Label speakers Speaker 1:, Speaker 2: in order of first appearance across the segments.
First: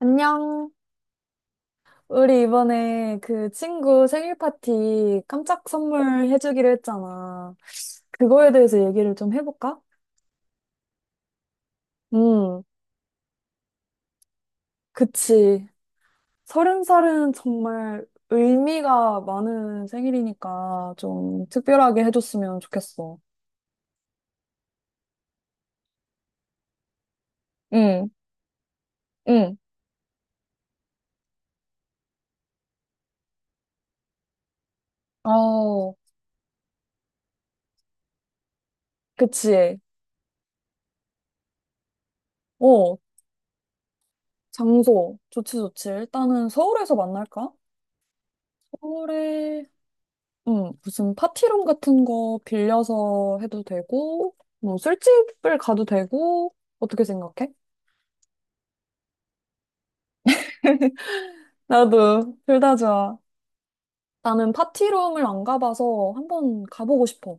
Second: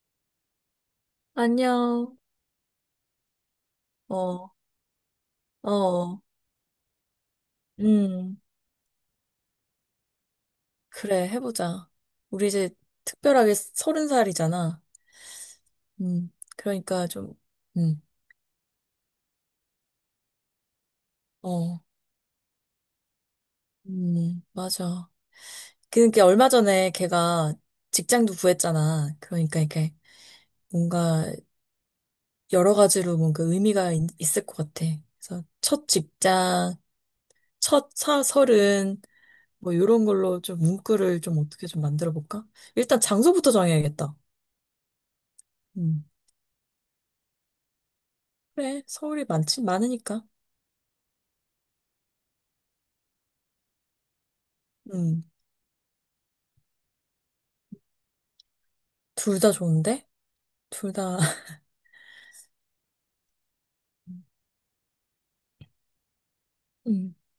Speaker 1: 안녕.
Speaker 2: 안녕.
Speaker 1: 우리 이번에 그 친구 생일
Speaker 2: 어,
Speaker 1: 파티 깜짝
Speaker 2: 어, 어.
Speaker 1: 선물 해주기로 했잖아.
Speaker 2: 음,
Speaker 1: 그거에 대해서 얘기를 좀 해볼까?
Speaker 2: 그래, 해보자. 우리
Speaker 1: 음,
Speaker 2: 이제 특별하게 서른 살이잖아.
Speaker 1: 그치. 서른
Speaker 2: 그러니까
Speaker 1: 살은
Speaker 2: 좀, 음,
Speaker 1: 정말 의미가 많은 생일이니까 좀
Speaker 2: 어,
Speaker 1: 특별하게 해줬으면 좋겠어.
Speaker 2: 맞아. 그러니까 얼마 전에 걔가
Speaker 1: 응,
Speaker 2: 직장도 구했잖아.
Speaker 1: 응.
Speaker 2: 그러니까 이게 뭔가 여러 가지로 뭔가 의미가 을것 같아. 그래서 첫
Speaker 1: 어,
Speaker 2: 직장, 서른, 뭐,
Speaker 1: 그치.
Speaker 2: 이런 걸로 좀 문구를 좀 어떻게 좀 만들어 볼까?
Speaker 1: 어,
Speaker 2: 일단 장소부터 정해야겠다.
Speaker 1: 장소. 좋지, 좋지.
Speaker 2: 음.
Speaker 1: 일단은 서울에서 만날까?
Speaker 2: 그래, 서울이 많지,
Speaker 1: 서울에
Speaker 2: 많으니까.
Speaker 1: 응, 무슨 파티룸 같은 거 빌려서 해도 되고, 뭐
Speaker 2: 음,
Speaker 1: 술집을 가도 되고, 어떻게 생각해?
Speaker 2: 둘 다 좋은데? 둘 다,
Speaker 1: 나도 둘 다 좋아. 나는 파티룸을 안 가봐서 한번 가보고
Speaker 2: 음.
Speaker 1: 싶어.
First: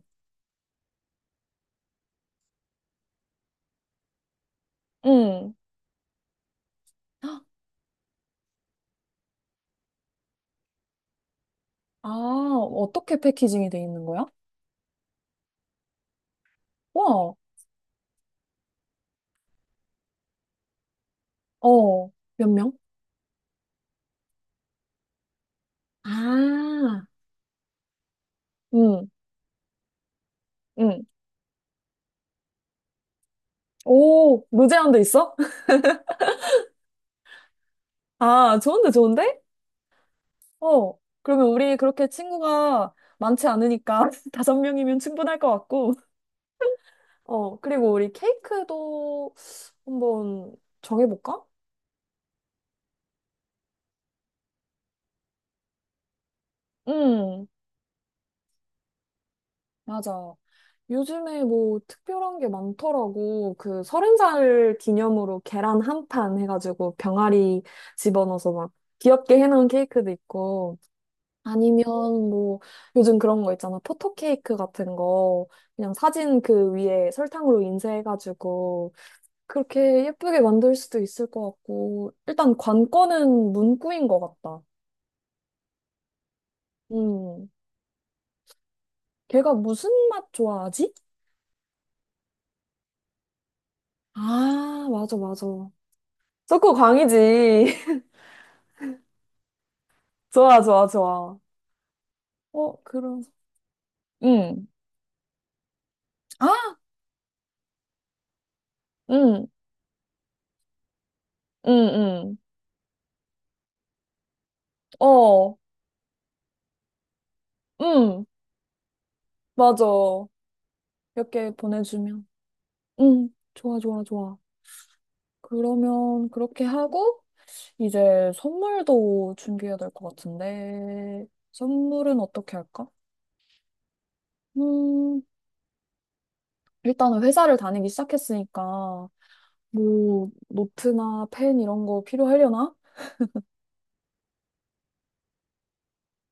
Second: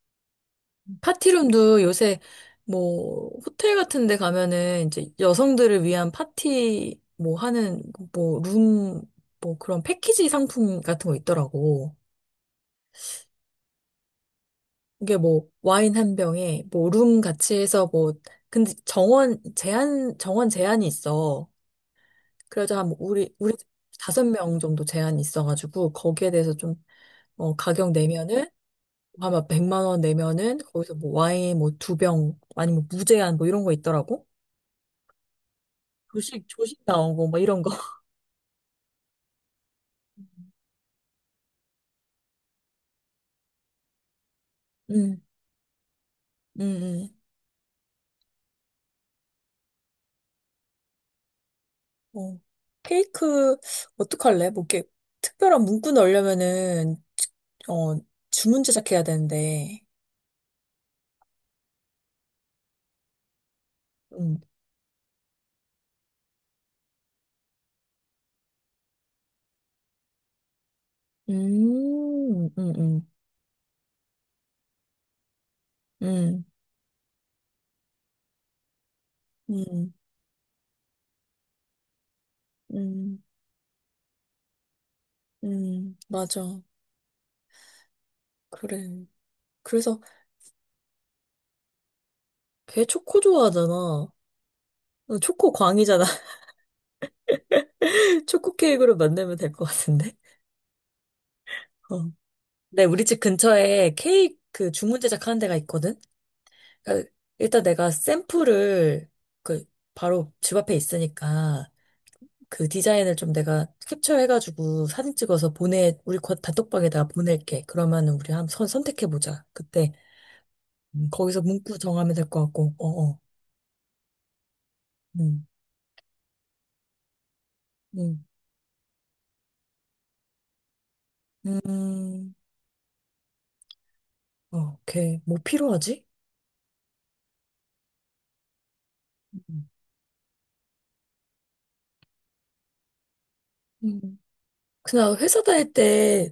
Speaker 2: 파티룸도 요새, 뭐, 호텔 같은 데 가면은 이제
Speaker 1: 응.
Speaker 2: 여성들을 위한 파티, 뭐 하는, 뭐, 룸, 뭐 그런 패키지 상품 같은 거 있더라고.
Speaker 1: 아, 어떻게 패키징이 돼 있는 거야?
Speaker 2: 이게 뭐, 와인 한 병에, 뭐, 룸
Speaker 1: 와,
Speaker 2: 같이 해서 뭐, 근데 정원, 제한, 정원 제한이 있어.
Speaker 1: 어, 몇 명?
Speaker 2: 그래서 한뭐 우리 5명 정도 제한이 있어가지고, 거기에 대해서 좀,
Speaker 1: 아,
Speaker 2: 가격 내면은,
Speaker 1: 응,
Speaker 2: 아마 100만 원 내면은 거기서
Speaker 1: 응.
Speaker 2: 뭐 와인 뭐 2병 아니면 뭐 무제한 뭐 이런 거 있더라고.
Speaker 1: 오, 무제한도 있어?
Speaker 2: 조식 나오고 뭐 이런 거.
Speaker 1: 아, 좋은데, 좋은데? 어, 그러면 우리 그렇게 친구가 많지 않으니까 5명이면
Speaker 2: 음.
Speaker 1: 충분할 것 같고.
Speaker 2: 음.
Speaker 1: 어, 그리고 우리 케이크도 한번 정해볼까?
Speaker 2: 음. 어. 케이크 어떡할래? 뭐 이렇게 특별한 문구 넣으려면은
Speaker 1: 응,
Speaker 2: 어 주문 제작해야 되는데.
Speaker 1: 맞아. 요즘에 뭐 특별한 게 많더라고. 그 서른
Speaker 2: 음.
Speaker 1: 살 기념으로 계란 한 판 해가지고 병아리 집어넣어서 막 귀엽게 해놓은 케이크도 있고. 아니면
Speaker 2: 음.
Speaker 1: 뭐
Speaker 2: 음. 음.
Speaker 1: 요즘 그런 거 있잖아. 포토 케이크 같은 거. 그냥 사진
Speaker 2: 음.
Speaker 1: 그 위에 설탕으로 인쇄해가지고
Speaker 2: 음.
Speaker 1: 그렇게 예쁘게 만들 수도 있을 것 같고. 일단
Speaker 2: 음.
Speaker 1: 관건은 문구인 것 같다.
Speaker 2: 음. 맞아.
Speaker 1: 음.
Speaker 2: 그래.
Speaker 1: 걔가 무슨
Speaker 2: 그래서
Speaker 1: 맛 좋아하지?
Speaker 2: 걔 초코 좋아하잖아.
Speaker 1: 아, 맞아,
Speaker 2: 초코
Speaker 1: 맞아.
Speaker 2: 광이잖아.
Speaker 1: 초코 광이지.
Speaker 2: 초코 케이크로 만들면 될 것 같은데.
Speaker 1: 좋아, 좋아, 좋아.
Speaker 2: 어.
Speaker 1: 어,
Speaker 2: 네, 우리 집
Speaker 1: 그런.
Speaker 2: 근처에 케이크
Speaker 1: 응.
Speaker 2: 그 주문 제작하는 데가 있거든?
Speaker 1: 아,
Speaker 2: 그러니까 일단 내가 샘플을
Speaker 1: 응,
Speaker 2: 그 바로 집 앞에 있으니까
Speaker 1: 응,
Speaker 2: 그 디자인을 좀 내가 캡처해가지고
Speaker 1: 응.
Speaker 2: 사진 찍어서
Speaker 1: 어,
Speaker 2: 보내, 우리 곧 단톡방에다가 보낼게. 그러면은
Speaker 1: 응.
Speaker 2: 우리 한번 선택해보자.
Speaker 1: 맞아.
Speaker 2: 그때
Speaker 1: 몇
Speaker 2: 거기서
Speaker 1: 개
Speaker 2: 문구 정하면
Speaker 1: 보내주면.
Speaker 2: 될 것 같고, 어, 어.
Speaker 1: 응. 좋아, 좋아, 좋아.
Speaker 2: 음,
Speaker 1: 그러면 그렇게 하고,
Speaker 2: 음,
Speaker 1: 이제 선물도 준비해야 될 것 같은데, 선물은
Speaker 2: 음,
Speaker 1: 어떻게 할까?
Speaker 2: 어, 오케이.
Speaker 1: 음,
Speaker 2: 뭐 필요하지?
Speaker 1: 일단은 회사를 다니기 시작했으니까,
Speaker 2: 음.
Speaker 1: 뭐, 노트나 펜 이런 거 필요하려나?
Speaker 2: 음. 그냥 회사 다닐 때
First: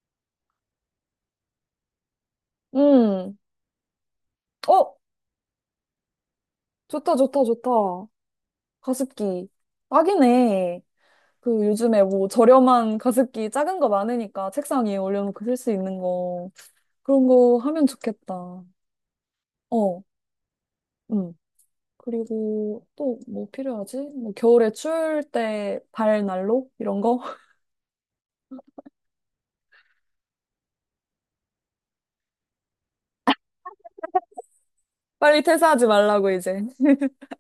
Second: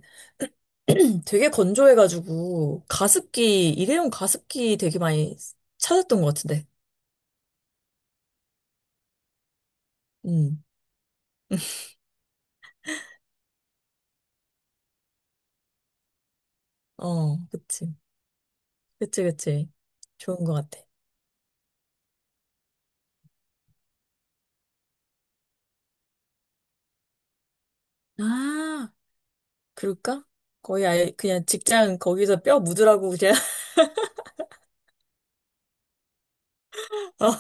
Speaker 2: 되게 건조해가지고
Speaker 1: 음.
Speaker 2: 가습기, 일회용 가습기
Speaker 1: 어,
Speaker 2: 되게 많이 찾았던 것 같은데.
Speaker 1: 좋다, 좋다, 좋다. 가습기.
Speaker 2: 음.
Speaker 1: 딱이네. 그 요즘에 뭐 저렴한 가습기 작은 거 많으니까 책상 위에 올려놓고 쓸 수 있는 거. 그런
Speaker 2: 어,
Speaker 1: 거 하면
Speaker 2: 그치.
Speaker 1: 좋겠다.
Speaker 2: 그치, 그치.
Speaker 1: 어,
Speaker 2: 좋은 것 같아.
Speaker 1: 음. 그리고 또 뭐 필요하지? 뭐 겨울에 추울 때 발난로? 이런 거?
Speaker 2: 아, 그럴까? 거의 아예 그냥 직장 거기서 뼈 묻으라고 그냥
Speaker 1: 빨리 퇴사하지 말라고 이제.
Speaker 2: 어,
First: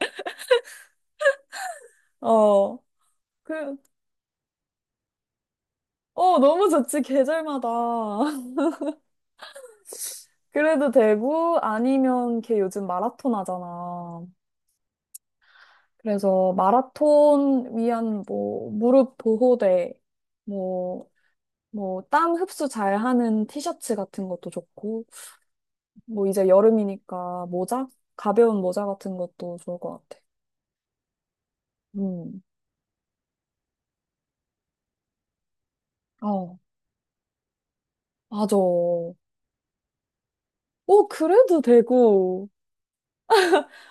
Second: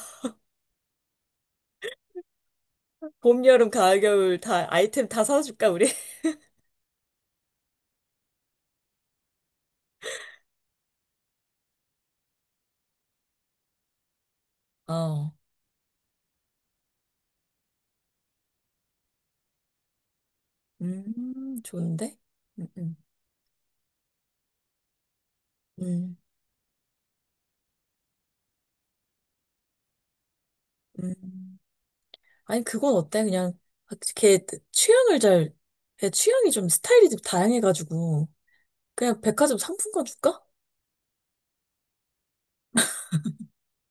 Speaker 1: 어.
Speaker 2: 봄, 여름,
Speaker 1: 그,
Speaker 2: 가을, 겨울 다 아이템 다 사줄까 우리?
Speaker 1: 어, 너무 좋지, 계절마다. 그래도 되고, 아니면 걔 요즘 마라톤 하잖아.
Speaker 2: 어,
Speaker 1: 그래서 마라톤 위한 뭐 무릎 보호대, 뭐, 뭐
Speaker 2: 좋은데?
Speaker 1: 땀
Speaker 2: 음,
Speaker 1: 흡수
Speaker 2: 음,
Speaker 1: 잘하는 티셔츠 같은 것도 좋고,
Speaker 2: 음.
Speaker 1: 뭐 이제 여름이니까 모자? 가벼운 모자 같은 것도 좋을 것 같아.
Speaker 2: 음.
Speaker 1: 음,
Speaker 2: 아니 그건 어때? 그냥 걔 취향을 잘, 걔 취향이
Speaker 1: 어,
Speaker 2: 좀 스타일이 좀 다양해가지고
Speaker 1: 맞아. 오,
Speaker 2: 그냥 백화점 상품권 줄까?
Speaker 1: 그래도 되고.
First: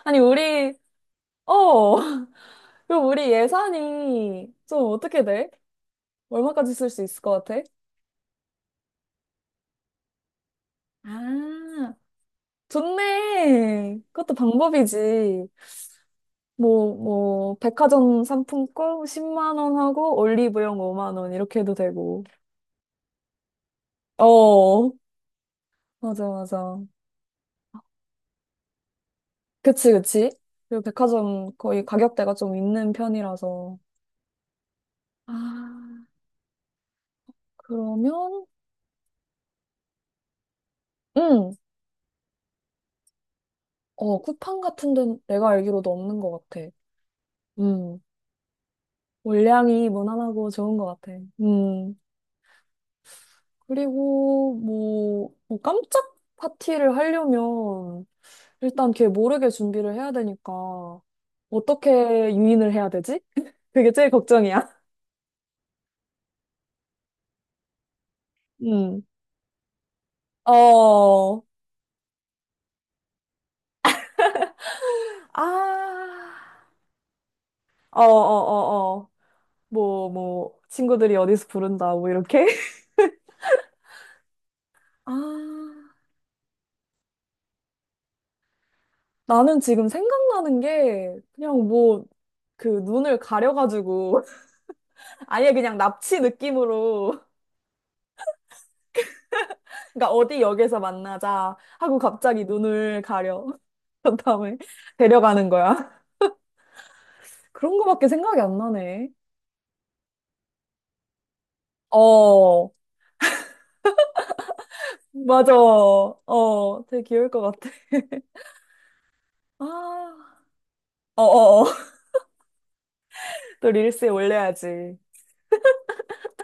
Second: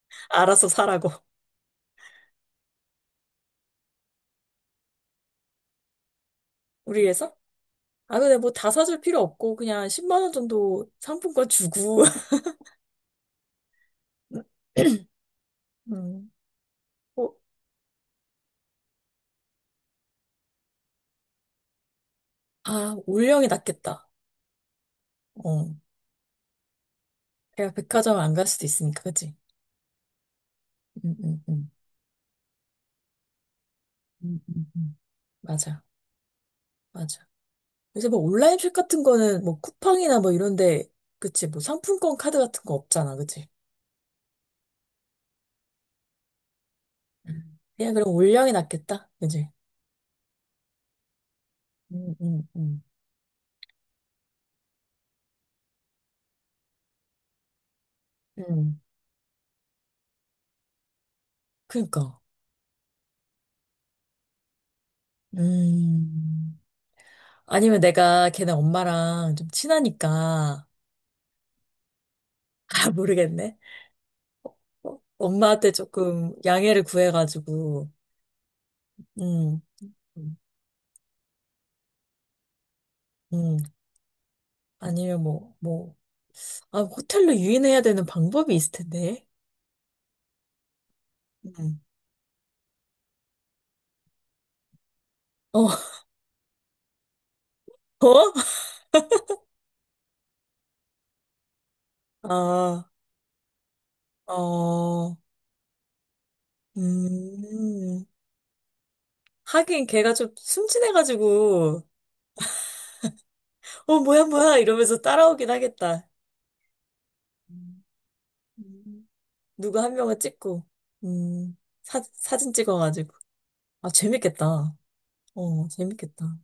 Speaker 1: 아니,
Speaker 2: 알아서
Speaker 1: 우리,
Speaker 2: 사라고.
Speaker 1: 어, 그럼 우리 예산이 좀 어떻게 돼? 얼마까지 쓸 수
Speaker 2: 우리
Speaker 1: 있을 것
Speaker 2: 회사?
Speaker 1: 같아?
Speaker 2: 아, 근데 뭐 다 사줄 필요 없고, 그냥 10만 원 정도 상품권
Speaker 1: 아,
Speaker 2: 주고.
Speaker 1: 좋네. 그것도 방법이지.
Speaker 2: 음,
Speaker 1: 뭐,
Speaker 2: 어,
Speaker 1: 뭐, 백화점 상품권 10만 원 하고 올리브영 5만 원 이렇게 해도 되고.
Speaker 2: 아, 올영이 낫겠다.
Speaker 1: 어,
Speaker 2: 어.
Speaker 1: 맞아, 맞아.
Speaker 2: 내가 백화점 안 갈 수도 있으니까, 그치?
Speaker 1: 그치, 그치. 그리고
Speaker 2: 음, 음,
Speaker 1: 백화점
Speaker 2: 음.
Speaker 1: 거의 가격대가 좀 있는 편이라서.
Speaker 2: 음, 음, 음. 맞아,
Speaker 1: 아,
Speaker 2: 맞아. 요새 뭐
Speaker 1: 그러면,
Speaker 2: 온라인 숍 같은 거는 뭐 쿠팡이나 뭐 이런데, 그치?
Speaker 1: 음,
Speaker 2: 뭐 상품권 카드 같은 거 없잖아, 그치?
Speaker 1: 쿠팡 같은 데는 내가 알기로도 없는 것 같아.
Speaker 2: 음. 그냥
Speaker 1: 음,
Speaker 2: 그럼 올영이 낫겠다, 그치?
Speaker 1: 물량이 무난하고 좋은 것 같아.
Speaker 2: 음, 음, 음.
Speaker 1: 그리고 뭐, 뭐 깜짝 파티를 하려면
Speaker 2: 음,
Speaker 1: 일단 걔 모르게 준비를 해야 되니까 어떻게
Speaker 2: 그니까.
Speaker 1: 유인을 해야 되지? 그게 제일 걱정이야.
Speaker 2: 음. 아니면 내가 걔네
Speaker 1: 음.
Speaker 2: 엄마랑 좀 친하니까,
Speaker 1: 어.
Speaker 2: 아, 모르겠네. 어, 엄마한테
Speaker 1: 아.
Speaker 2: 조금 양해를 구해가지고,
Speaker 1: 어, 어, 어, 어.
Speaker 2: 음,
Speaker 1: 뭐,
Speaker 2: 음,
Speaker 1: 뭐, 친구들이 어디서 부른다, 뭐, 이렇게.
Speaker 2: 음. 아니면 뭐,
Speaker 1: 아.
Speaker 2: 뭐, 아, 호텔로 유인해야 되는 방법이 있을 텐데.
Speaker 1: 나는 지금 생각나는 게, 그냥
Speaker 2: 음.
Speaker 1: 뭐, 그 눈을 가려가지고, 아예
Speaker 2: 어,
Speaker 1: 그냥 납치 느낌으로,
Speaker 2: 어?
Speaker 1: 그러니까 어디 역에서 만나자 하고 갑자기
Speaker 2: 아,
Speaker 1: 눈을 가려. 그 다음에
Speaker 2: 어,
Speaker 1: 데려가는 거야. 그런
Speaker 2: 음.
Speaker 1: 거밖에 생각이 안 나네.
Speaker 2: 하긴 걔가 좀 순진해가지고,
Speaker 1: 어,
Speaker 2: 어, 뭐야, 뭐야, 이러면서 따라오긴
Speaker 1: 맞아.
Speaker 2: 하겠다.
Speaker 1: 어, 되게 귀여울 것 같아.
Speaker 2: 음. 음. 누구 한 명을
Speaker 1: 아,
Speaker 2: 찍고, 음,
Speaker 1: 어어어.
Speaker 2: 사진 찍어가지고.
Speaker 1: 또
Speaker 2: 아,
Speaker 1: 릴스에
Speaker 2: 재밌겠다.
Speaker 1: 올려야지.
Speaker 2: 어, 재밌겠다.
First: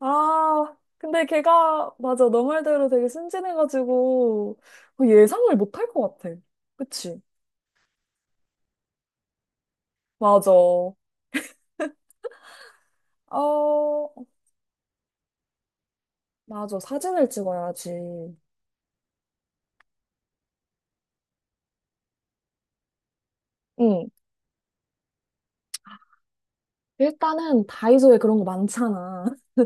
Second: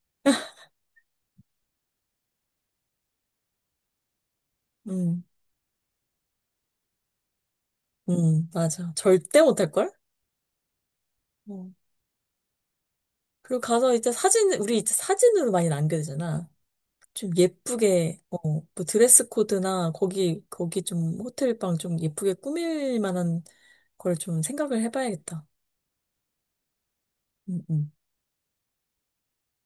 Speaker 1: 아, 근데 걔가, 맞아. 너 말대로 되게 순진해가지고
Speaker 2: 음,
Speaker 1: 예상을 못할 것 같아. 그치?
Speaker 2: 맞아. 절대 못할걸?
Speaker 1: 맞아. 어,
Speaker 2: 어. 그리고 가서 이제 사진, 우리 이제 사진으로 많이 남겨야 되잖아.
Speaker 1: 맞아. 사진을
Speaker 2: 좀 예쁘게,
Speaker 1: 찍어야지.
Speaker 2: 어, 뭐 드레스 코드나 거기, 거기 좀 호텔 방 좀 예쁘게 꾸밀 만한
Speaker 1: 응.
Speaker 2: 걸 좀 생각을 해봐야겠다. 음,
Speaker 1: 일단은
Speaker 2: 음.
Speaker 1: 다이소에 그런 거 많잖아.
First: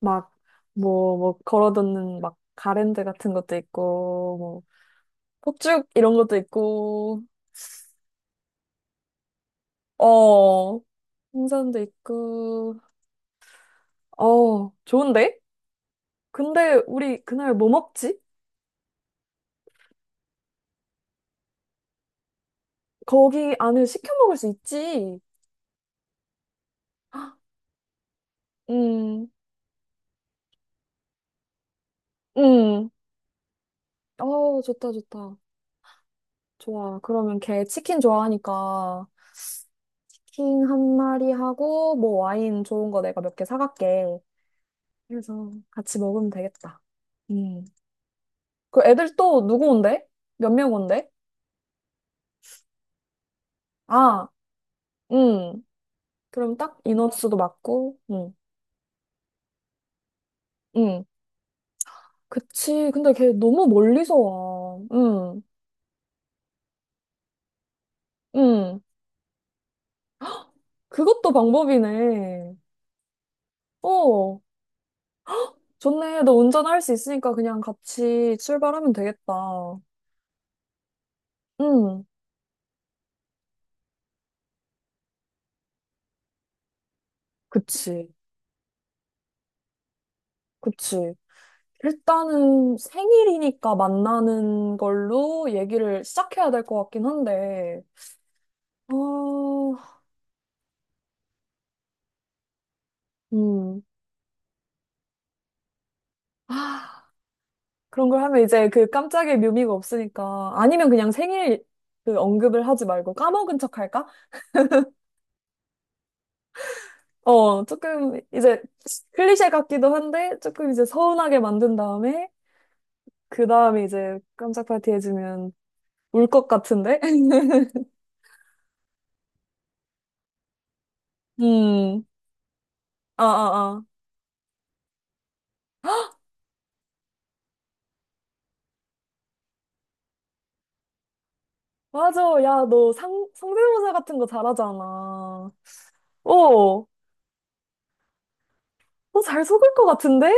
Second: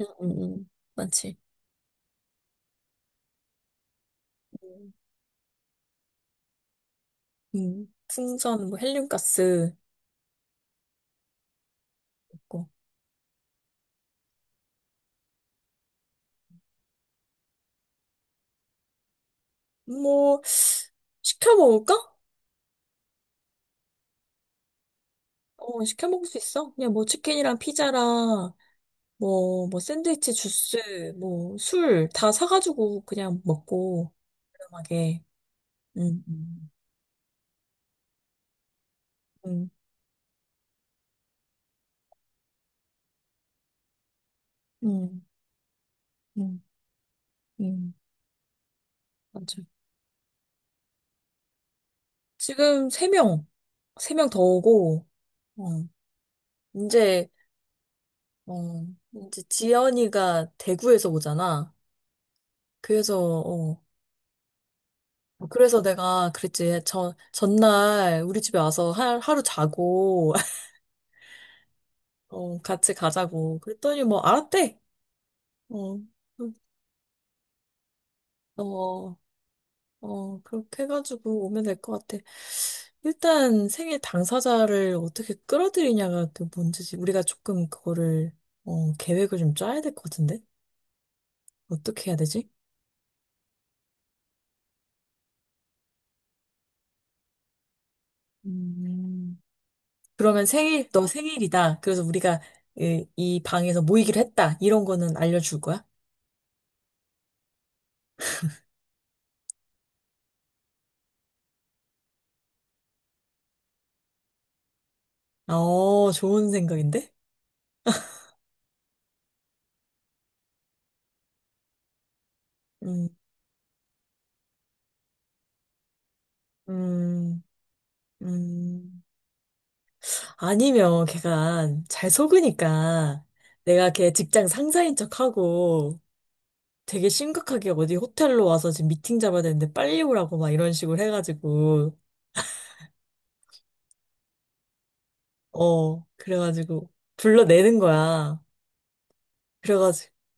Speaker 1: 막, 뭐,
Speaker 2: 많지.
Speaker 1: 뭐, 걸어뒀는 막 가랜드 같은 것도 있고, 뭐,
Speaker 2: 음,
Speaker 1: 폭죽 이런 것도 있고,
Speaker 2: 풍선, 뭐 헬륨가스,
Speaker 1: 어, 홍선도
Speaker 2: 있고.
Speaker 1: 있고, 어, 좋은데? 근데 우리 그날 뭐 먹지?
Speaker 2: 뭐, 시켜 먹을까?
Speaker 1: 거기 안에 시켜 먹을 수 있지.
Speaker 2: 어, 시켜 먹을 수 있어. 그냥 뭐 치킨이랑 피자랑
Speaker 1: 음,
Speaker 2: 뭐, 뭐, 샌드위치, 주스, 뭐, 술 다
Speaker 1: 음.
Speaker 2: 사가지고 그냥 먹고,
Speaker 1: 어, 좋다,
Speaker 2: 저렴하게.
Speaker 1: 좋다.
Speaker 2: 음, 음,
Speaker 1: 좋아. 그러면 걔 치킨 좋아하니까
Speaker 2: 음,
Speaker 1: 치킨 한 마리 하고, 뭐 와인 좋은 거 내가 몇 개 사갈게.
Speaker 2: 음,
Speaker 1: 그래서 같이 먹으면
Speaker 2: 음,
Speaker 1: 되겠다. 음.
Speaker 2: 음,
Speaker 1: 그 애들 또
Speaker 2: 맞아.
Speaker 1: 누구 온대? 몇 명 온대?
Speaker 2: 지금 세명세 명세
Speaker 1: 아,
Speaker 2: 명 더 오고,
Speaker 1: 음.
Speaker 2: 어,
Speaker 1: 그럼 딱
Speaker 2: 이제,
Speaker 1: 인원수도 맞고,
Speaker 2: 어, 이제 지연이가
Speaker 1: 음.
Speaker 2: 대구에서 오잖아.
Speaker 1: 그치. 근데
Speaker 2: 그래서,
Speaker 1: 걔 너무
Speaker 2: 어,
Speaker 1: 멀리서 와. 응,
Speaker 2: 그래서 내가 그랬지. 전날 우리 집에
Speaker 1: 응.
Speaker 2: 와서 하루 자고,
Speaker 1: 그것도 방법이네.
Speaker 2: 어, 같이 가자고. 그랬더니 뭐,
Speaker 1: 어,
Speaker 2: 알았대. 어,
Speaker 1: 좋네. 너 운전할 수 있으니까 그냥 같이 출발하면
Speaker 2: 어,
Speaker 1: 되겠다.
Speaker 2: 어, 그렇게 해가지고 오면 될
Speaker 1: 응,
Speaker 2: 것 같아. 일단 생일 당사자를 어떻게 끌어들이냐가 그 문제지. 우리가 조금
Speaker 1: 그치.
Speaker 2: 그거를, 어, 계획을 좀 짜야 될 것 같은데?
Speaker 1: 그치.
Speaker 2: 어떻게 해야 되지?
Speaker 1: 일단은 생일이니까 만나는 걸로 얘기를 시작해야 될 것 같긴 한데,
Speaker 2: 음,
Speaker 1: 어,
Speaker 2: 그러면 생일, 너 생일이다. 그래서 우리가 이 방에서
Speaker 1: 음.
Speaker 2: 모이기로 했다. 이런 거는 알려줄 거야?
Speaker 1: 아, 그런 걸 하면 이제 그 깜짝의 묘미가 없으니까. 아니면 그냥 생일 그 언급을 하지 말고 까먹은 척 할까?
Speaker 2: 어, 좋은 생각인데?
Speaker 1: 어, 조금 이제 클리셰 같기도 한데 조금 이제 서운하게 만든 다음에
Speaker 2: 음,
Speaker 1: 그 다음에 이제 깜짝 파티 해주면 울 것 같은데?
Speaker 2: 음, 음. 아니면 걔가
Speaker 1: 음,
Speaker 2: 잘
Speaker 1: 아,
Speaker 2: 속으니까
Speaker 1: 아, 아.
Speaker 2: 내가 걔 직장 상사인 척하고 되게 심각하게 어디 호텔로 와서 지금 미팅 잡아야 되는데 빨리 오라고 막 이런 식으로 해가지고,
Speaker 1: 맞아. 야, 너 성대모사 같은 거 잘하잖아.
Speaker 2: 어,
Speaker 1: 오!
Speaker 2: 그래가지고 불러내는 거야.
Speaker 1: 너 잘 속을 것
Speaker 2: 그래가지고,
Speaker 1: 같은데?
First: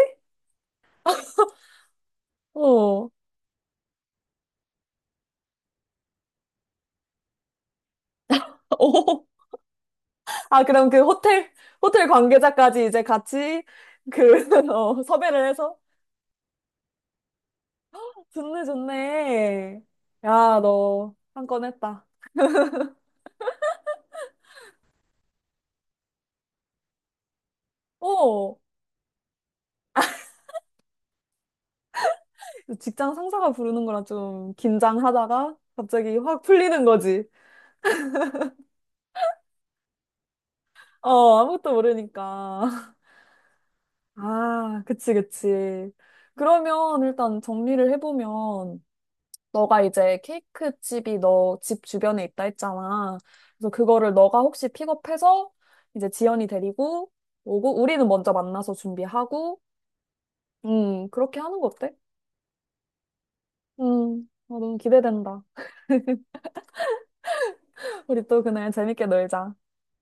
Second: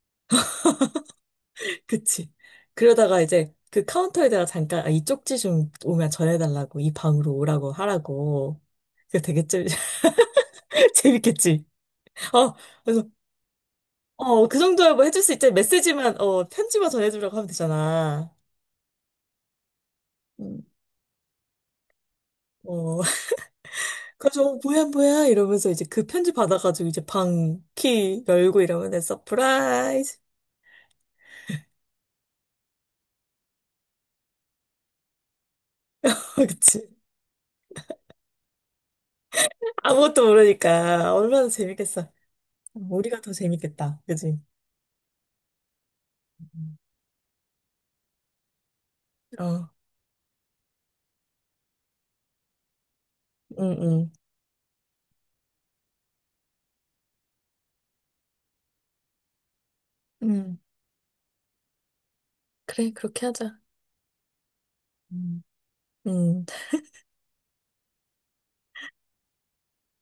Speaker 2: 그치.
Speaker 1: 어.
Speaker 2: 그러다가 이제 그 카운터에다가 잠깐, 아, 이 쪽지 좀 오면 전해달라고, 이 방으로 오라고 하라고. 그
Speaker 1: 오
Speaker 2: 되게 좀
Speaker 1: 아, 그럼 그 호텔,
Speaker 2: 재밌겠지.
Speaker 1: 호텔
Speaker 2: 어,
Speaker 1: 관계자까지 이제
Speaker 2: 그래서,
Speaker 1: 같이 그,
Speaker 2: 어, 그 정도야 뭐 해줄 수
Speaker 1: 섭외를
Speaker 2: 있지.
Speaker 1: 해서?
Speaker 2: 메시지만, 어, 편지만 전해주라고 하면 되잖아.
Speaker 1: 좋네, 좋네. 야,
Speaker 2: 음.
Speaker 1: 너 한 건 했다.
Speaker 2: 어. 그래서 어, 뭐야 뭐야 이러면서 이제 그 편지 받아가지고 이제 방 키
Speaker 1: 오!
Speaker 2: 열고 이러면 서프라이즈.
Speaker 1: 직장 상사가 부르는 거라 좀 긴장하다가 갑자기 확 풀리는
Speaker 2: 그치.
Speaker 1: 거지.
Speaker 2: 아무것도 모르니까
Speaker 1: 어,
Speaker 2: 얼마나
Speaker 1: 아무것도
Speaker 2: 재밌겠어.
Speaker 1: 모르니까.
Speaker 2: 우리가 더 재밌겠다, 그치?
Speaker 1: 아, 그치, 그치. 그러면 일단 정리를 해보면,
Speaker 2: 어,
Speaker 1: 너가 이제 케이크 집이 너 집 주변에 있다 했잖아. 그래서
Speaker 2: 응응, 응.
Speaker 1: 그거를 너가 혹시 픽업해서 이제 지연이 데리고 오고, 우리는 먼저 만나서 준비하고,
Speaker 2: 응,
Speaker 1: 그렇게 하는 거 어때?
Speaker 2: 그래, 그렇게 하자.
Speaker 1: 너무 기대된다.
Speaker 2: 음. 음,
Speaker 1: 우리 또 그날 재밌게 놀자.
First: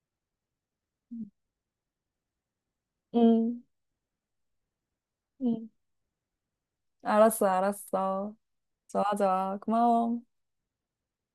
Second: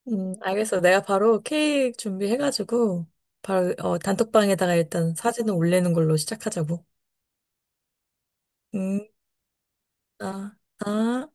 Speaker 2: 알겠어. 내가
Speaker 1: 음,
Speaker 2: 바로 케이크 준비해가지고,
Speaker 1: 음.
Speaker 2: 바로, 어, 단톡방에다가 일단 사진을
Speaker 1: 음.
Speaker 2: 올리는 걸로 시작하자고.
Speaker 1: 알았어, 알았어.
Speaker 2: 음,
Speaker 1: 좋아, 좋아. 고마워.
Speaker 2: 아, 아.